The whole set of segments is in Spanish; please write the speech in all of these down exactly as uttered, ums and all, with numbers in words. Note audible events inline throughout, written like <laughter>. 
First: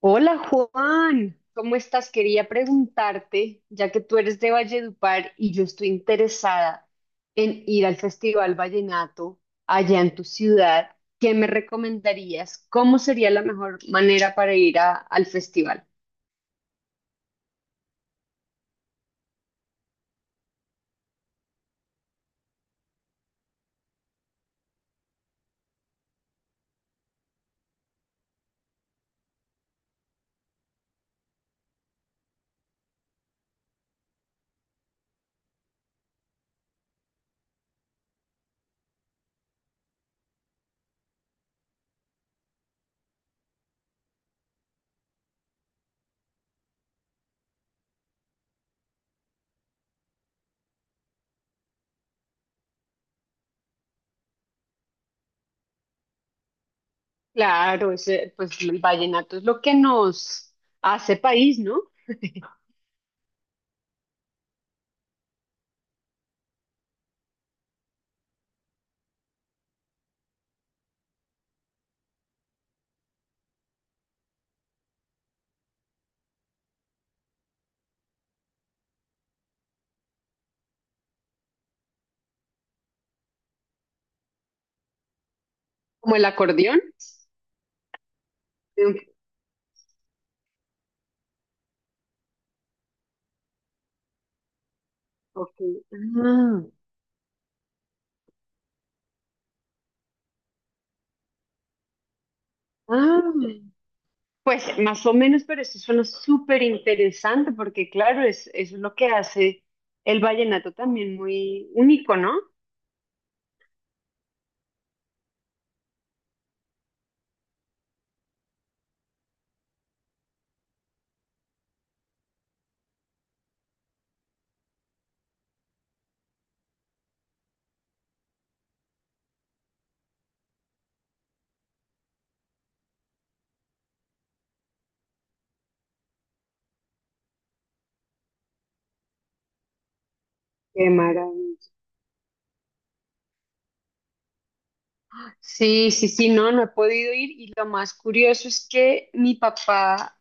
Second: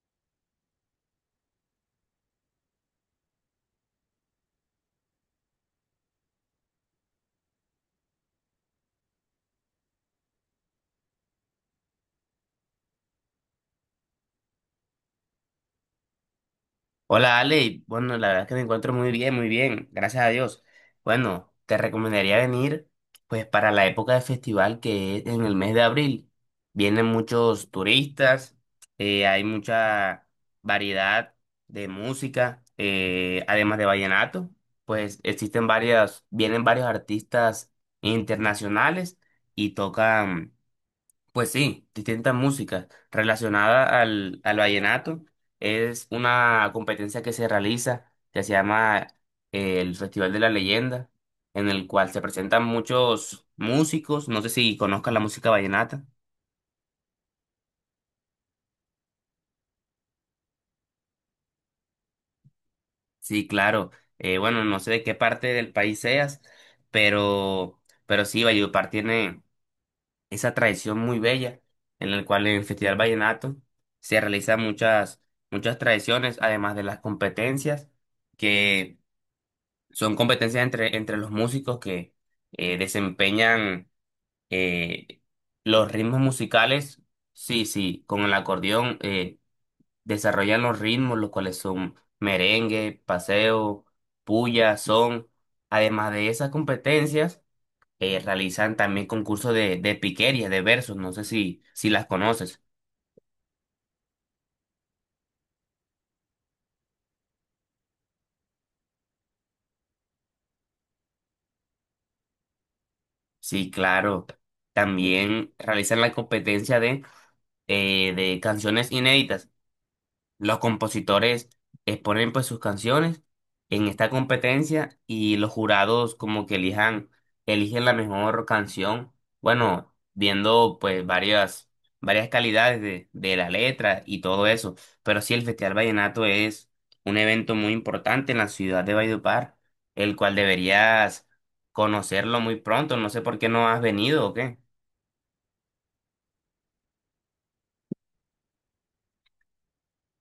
Hola Juan, ¿cómo estás? Quería preguntarte, ya que tú eres de Valledupar y yo estoy interesada en ir al Festival Vallenato allá en tu ciudad, ¿qué me recomendarías? ¿Cómo sería la mejor manera para ir a- al festival? Hola Ale, bueno, la verdad es que me encuentro muy bien, muy bien, gracias a Dios. Bueno, te recomendaría venir pues para la época de festival que es en el mes de abril. Vienen muchos turistas, eh, hay mucha variedad de música, eh, además de vallenato, pues existen varias, vienen varios artistas internacionales y tocan pues sí, distintas músicas relacionadas al, al vallenato. Es una competencia que se realiza, que se llama eh, el Festival de la Leyenda, en el cual se presentan muchos músicos. No sé si conozcas la música vallenata. Claro, ese, pues el vallenato es lo que nos hace país, ¿no? <laughs> Sí, claro. Eh, bueno, no sé de qué parte del país seas, pero, pero sí, Valledupar tiene esa tradición muy bella en la cual en el Festival Vallenato se realizan muchas, muchas tradiciones, además de las competencias, que son competencias entre, entre los músicos que eh, desempeñan eh, los Como ritmos el acordeón. musicales, sí, sí, con el acordeón eh, desarrollan los ritmos, los cuales son merengue, paseo, puya, son. Ok. Además de esas Ah, competencias, eh, realizan también concursos de, de piquería, de versos, no sé si, si las conoces. ah. Pues más o menos, pero eso suena súper interesante porque claro, es, eso es lo que hace el vallenato también muy único, ¿no? Sí, claro. También realizan la competencia de, eh, de canciones inéditas. Los compositores exponen pues sus canciones en esta competencia y los jurados como que elijan, eligen la mejor canción, bueno, viendo pues varias, varias calidades de, de la letra y todo eso. Pero sí, el Festival Vallenato es un evento muy importante en la ciudad de Valledupar, el cual Qué deberías maravilla. conocerlo muy pronto. No sé por qué no has venido o qué. Sí, sí, sí, no, no he podido ir y lo más curioso es que mi papá,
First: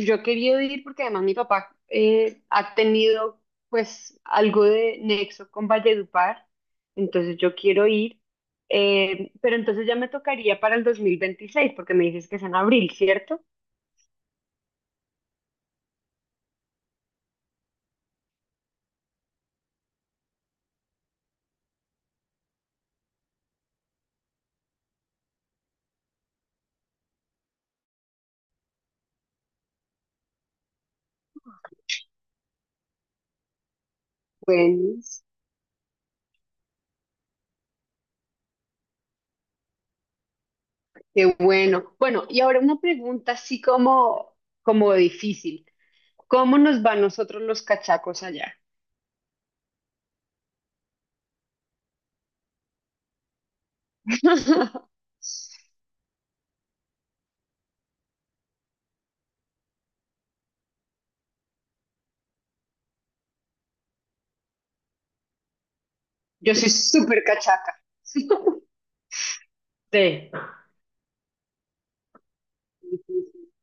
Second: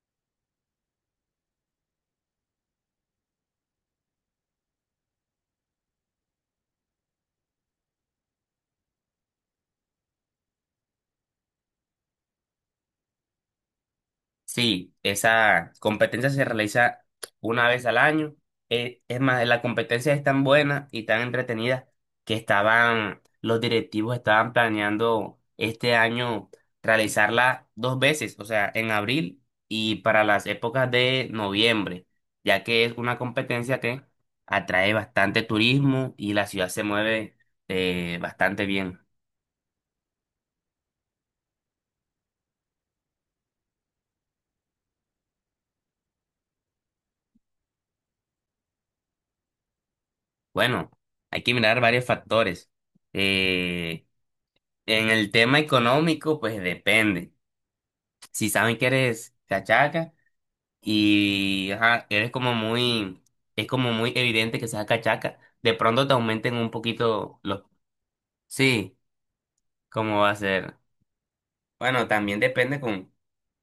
yo he querido ir porque además mi papá eh, ha tenido pues algo de nexo con Valledupar, entonces yo quiero ir, eh, pero entonces ya me tocaría para el dos mil veintiséis porque me dices que es en abril, ¿cierto? Sí, esa competencia se realiza una vez al año. Eh, es más, la competencia es tan buena y tan entretenida que estaban, los directivos estaban planeando este año realizarla dos veces, o sea, en abril y para las épocas de noviembre, ya que es una competencia que atrae Bueno. bastante turismo y la ciudad se mueve eh, bastante bien. Qué bueno. Bueno, y ahora una pregunta así como, como difícil. ¿Cómo nos va nosotros los cachacos allá? Bueno, hay que mirar varios factores. Eh, <laughs> En el tema económico, pues depende. Si saben que eres cachaca y ajá, eres como muy, es como muy evidente que seas cachaca, de pronto te Yo aumenten soy un súper poquito los... cachaca. Sí. Sí, ¿cómo va a ser? Bueno, también depende con,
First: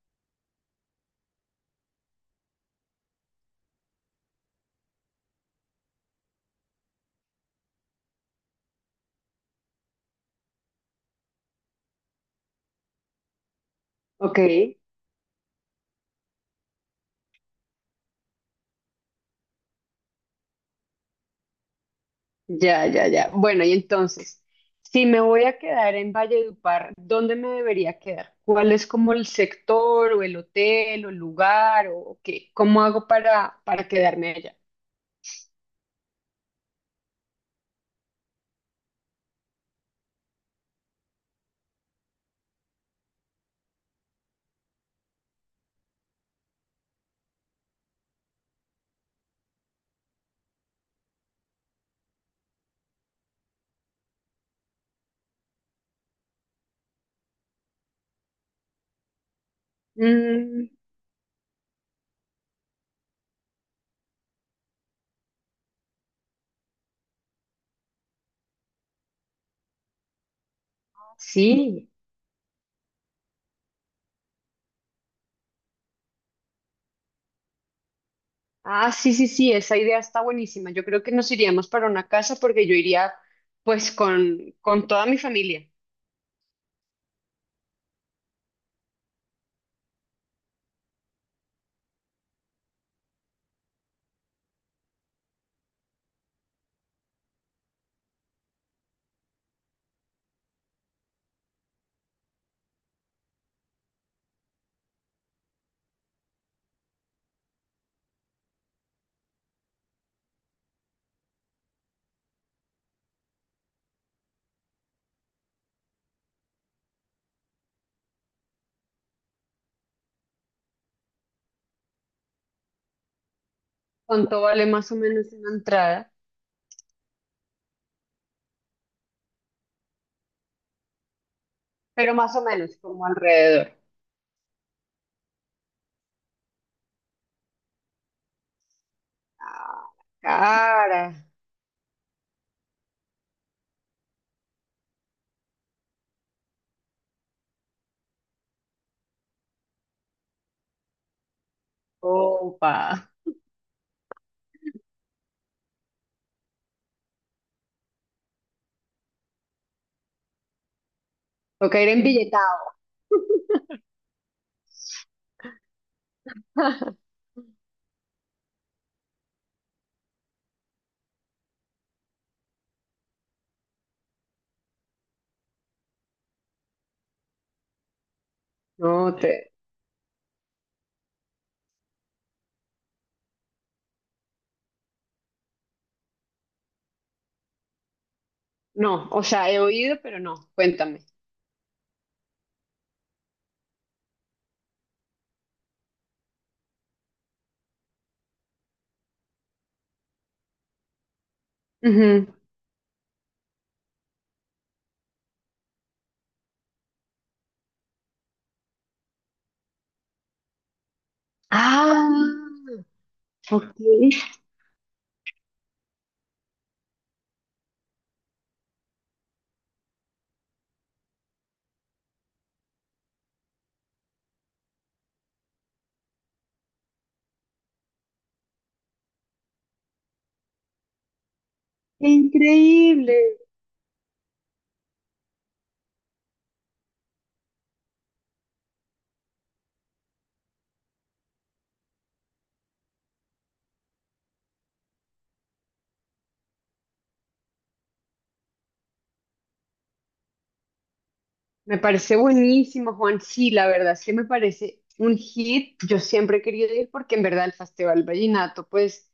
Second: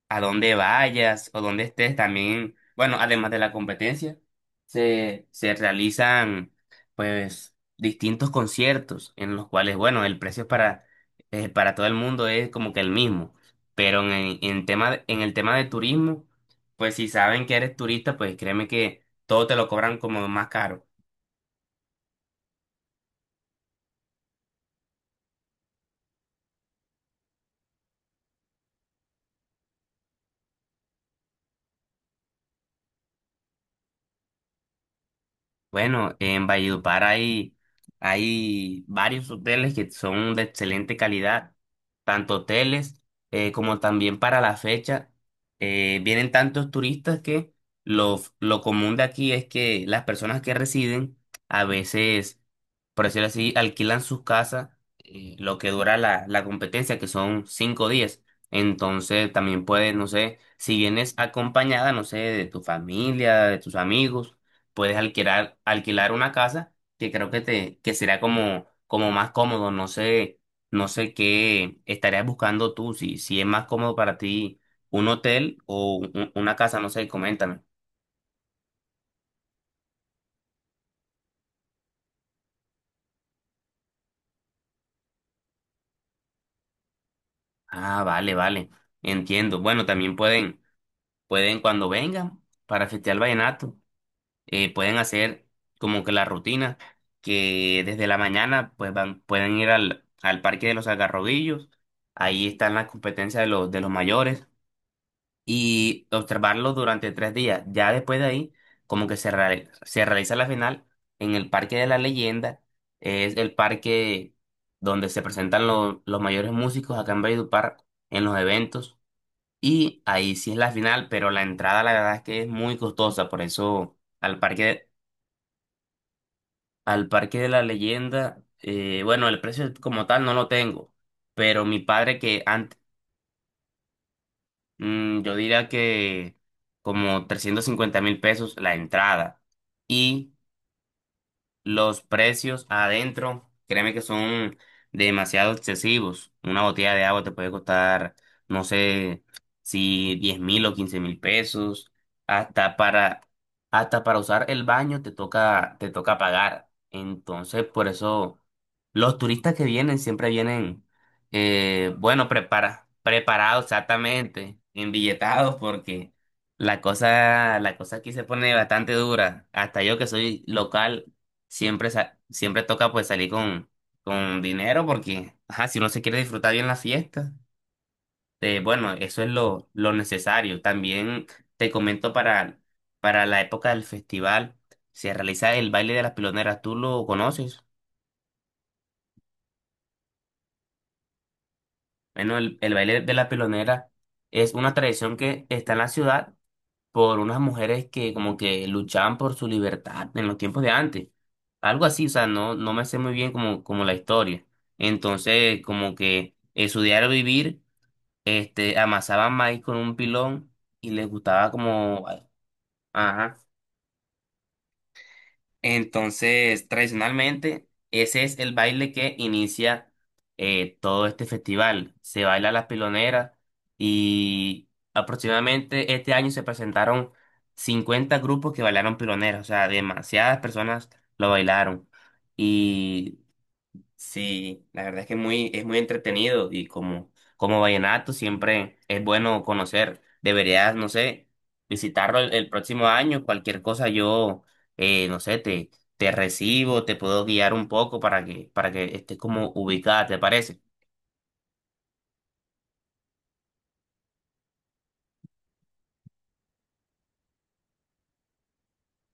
a donde vayas o donde estés también, bueno, además de la competencia, se, se realizan pues distintos conciertos en los cuales, bueno, el precio para, eh, para todo el mundo es como que el mismo, pero en, Ok, el- en tema, de- en el tema de turismo, pues si saben que eres turista, pues créeme que todo te lo cobran como más caro. ya, ya, ya. Bueno, y entonces, si me voy a quedar en Valledupar, ¿dónde me debería quedar? ¿Cuál es como el sector o el hotel o el lugar o qué? ¿Cómo hago para, para quedarme allá? Bueno, en Valledupar hay, hay varios hoteles que son de excelente calidad, tanto hoteles eh, como también para la fecha. eh, vienen tantos turistas que lo, f- lo común de aquí es que las personas que residen a veces, por decirlo así, alquilan sus casas eh, lo que dura la, la competencia, que son cinco días. Entonces también puedes, no sé, Mm, si vienes acompañada, no sé, de tu familia, de tus amigos puedes alquilar, alquilar una casa que creo que te, que será como, como más cómodo. No sé, no sé qué sí. estarías buscando tú, si, si es más cómodo para ti un hotel o un- una casa, no sé, coméntame. Ah, sí, sí, sí, esa idea está buenísima. Yo creo que nos iríamos para una casa porque yo iría pues con, con toda mi familia. Ah, vale, vale, entiendo. Bueno, también pueden, pueden cuando vengan para festear el vallenato, eh, pueden hacer como que la rutina que desde la mañana pues van, pueden ir al, al Parque de los Algarrobillos. Ahí están las competencias de los, de los mayores y observarlo durante tres días. Ya después de ahí, como que se, reali- se realiza la final en el Parque de la Leyenda, es el parque donde se presentan lo- los mayores músicos acá en Valledupar en los eventos, y ahí sí es la final, pero la entrada la verdad es que es muy costosa, por eso al ¿Cuánto vale Parque, más o menos una entrada? al Parque de la Leyenda, eh, bueno, el precio como tal no lo tengo, pero mi Pero padre más que o menos, antes... como alrededor. Mm, yo diría que como trescientos cincuenta mil pesos la entrada Ah, y cara, los precios adentro, créeme que son demasiado excesivos. Una botella de agua te puede costar, no sé, si diez mil o quince mil pesos. Hasta copa. para, hasta para usar el baño te toca, te toca pagar. Entonces, por eso, los turistas que vienen siempre vienen, Toca ir eh, bueno, embilletado. prepara, preparados exactamente, embilletados, porque la <laughs> cosa, la cosa aquí se pone bastante dura. Hasta yo que soy local siempre, sa- siempre toca pues salir con, con dinero porque, ajá, si uno se quiere disfrutar bien la fiesta, eh, bueno, No, eso es te... lo, lo necesario. También te comento para, para la época del festival, se realiza el baile de las piloneras, ¿tú lo conoces? No, o sea, he oído, pero no. Cuéntame. Bueno, el, el baile de la pilonera es una tradición que está en la ciudad por unas mujeres que como que luchaban por su libertad en los tiempos de antes. Algo así, o Ujú. sea, no, no me sé muy bien como, como la historia. Entonces, como que en su diario vivir, este, amasaban maíz con un pilón y les gustaba como, Ah, ajá, ok. entonces, tradicionalmente, ese es el baile que inicia eh, todo este festival. Se baila la pilonera y aproximadamente este año se presentaron cincuenta grupos que bailaron piloneras, o sea, demasiadas personas lo bailaron. Qué increíble. Y sí, la verdad es que es muy, es muy entretenido y como, como vallenato siempre es bueno conocer. Deberías, no sé, visitarlo el, el próximo año. Cualquier cosa yo, eh, no sé, te, te recibo, te puedo guiar un poco para que, para que estés como ubicada, ¿te parece? Me parece buenísimo, Juan. Sí, la verdad, sí me parece un hit. Yo siempre he querido ir porque en verdad el Festival Vallenato, pues,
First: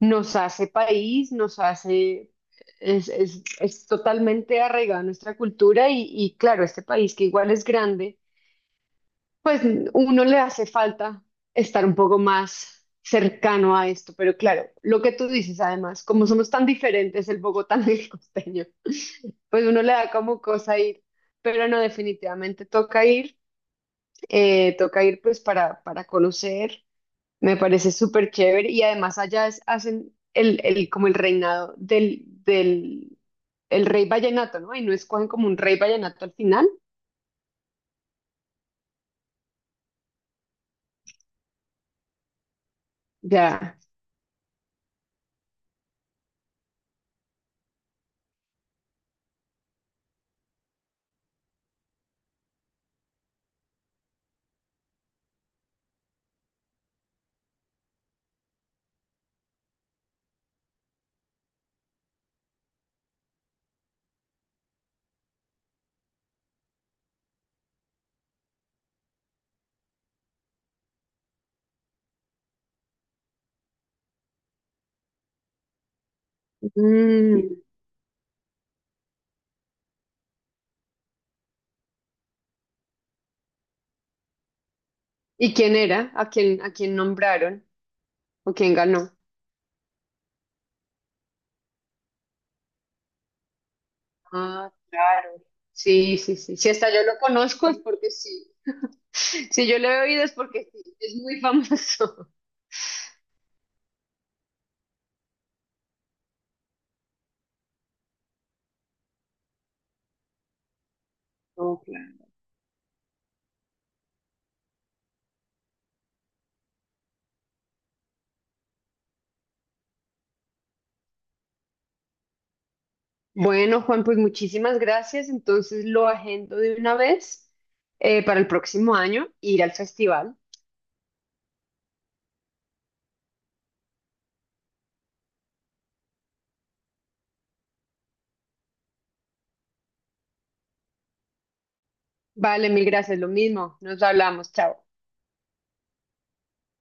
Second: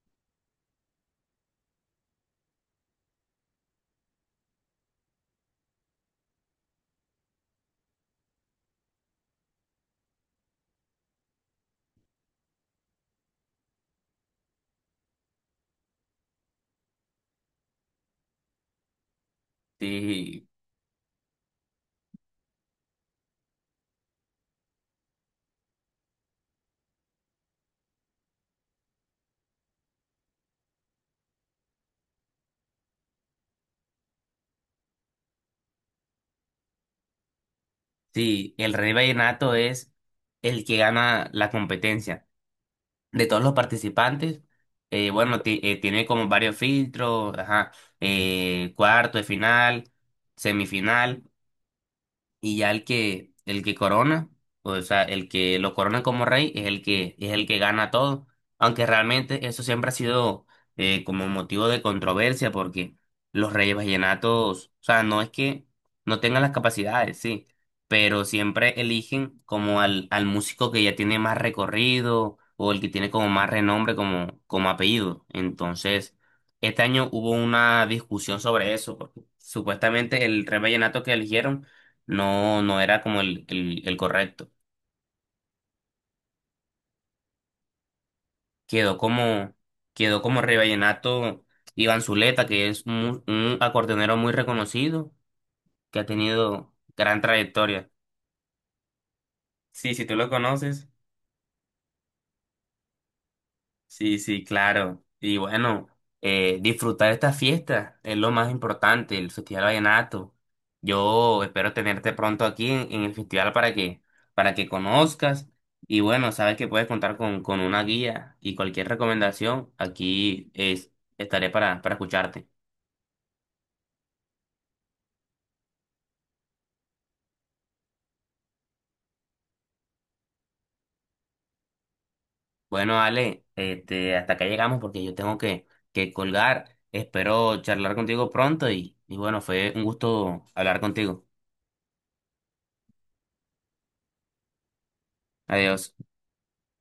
nos hace país, nos hace, es, es, es totalmente arraigada a nuestra cultura y, y claro, este país que igual es grande, pues uno le hace falta estar un poco más cercano a esto. Pero claro, lo que tú dices además, como somos tan diferentes el bogotano <laughs> y el costeño, pues uno le da como Sí, cosa ir. Pero no, definitivamente toca ir. Eh, toca ir pues para, para conocer, me parece súper chévere y además allá es- hacen el, el, como el reinado del, del el rey vallenato, ¿no? Y no escogen como un rey vallenato al final. sí, el rey vallenato es el que gana la competencia de todos los Ya. participantes. eh, bueno, ti- eh, tiene como varios filtros, ajá, eh, cuarto de final, semifinal y ya el que el que corona, o sea, el que lo corona como rey es el que es el que gana todo, aunque realmente eso siempre ha sido eh, como motivo de controversia porque los reyes vallenatos, o sea, no es que no tengan las capacidades, sí, pero siempre eligen como al al músico que ya tiene más recorrido o el que tiene como más renombre como como apellido. Entonces, este año hubo Mm. una discusión sobre eso, porque supuestamente el rey vallenato que eligieron no, no era como el, el, el correcto. ¿Y quién era? ¿A quién, a quién nombraron? ¿O quién Quedó ganó? como, quedó como Vallenato Iván Zuleta, que es mu- un, acordeonero muy Ah, reconocido, claro. que ha Sí, sí, sí. Si tenido hasta yo lo gran conozco es trayectoria. porque sí. <laughs> Si yo lo Sí, he si tú oído lo es porque conoces, sí. Es muy famoso. sí, sí, claro. Y bueno, eh, disfrutar esta fiesta es lo más importante, el Festival Vallenato. Yo espero tenerte <laughs> pronto aquí en, en el festival para que, para que conozcas. Y bueno, sabes que puedes contar con, con una guía y cualquier recomendación, aquí es, estaré para, para escucharte. Bueno, Juan, pues muchísimas gracias. Entonces lo agendo de una vez eh, para el próximo año, ir al festival. Bueno, Ale, este, hasta acá llegamos porque yo tengo que, que colgar. Espero charlar contigo pronto y, y bueno, fue un gusto hablar contigo. Vale, mil gracias, lo mismo. Nos hablamos, chao. Adiós.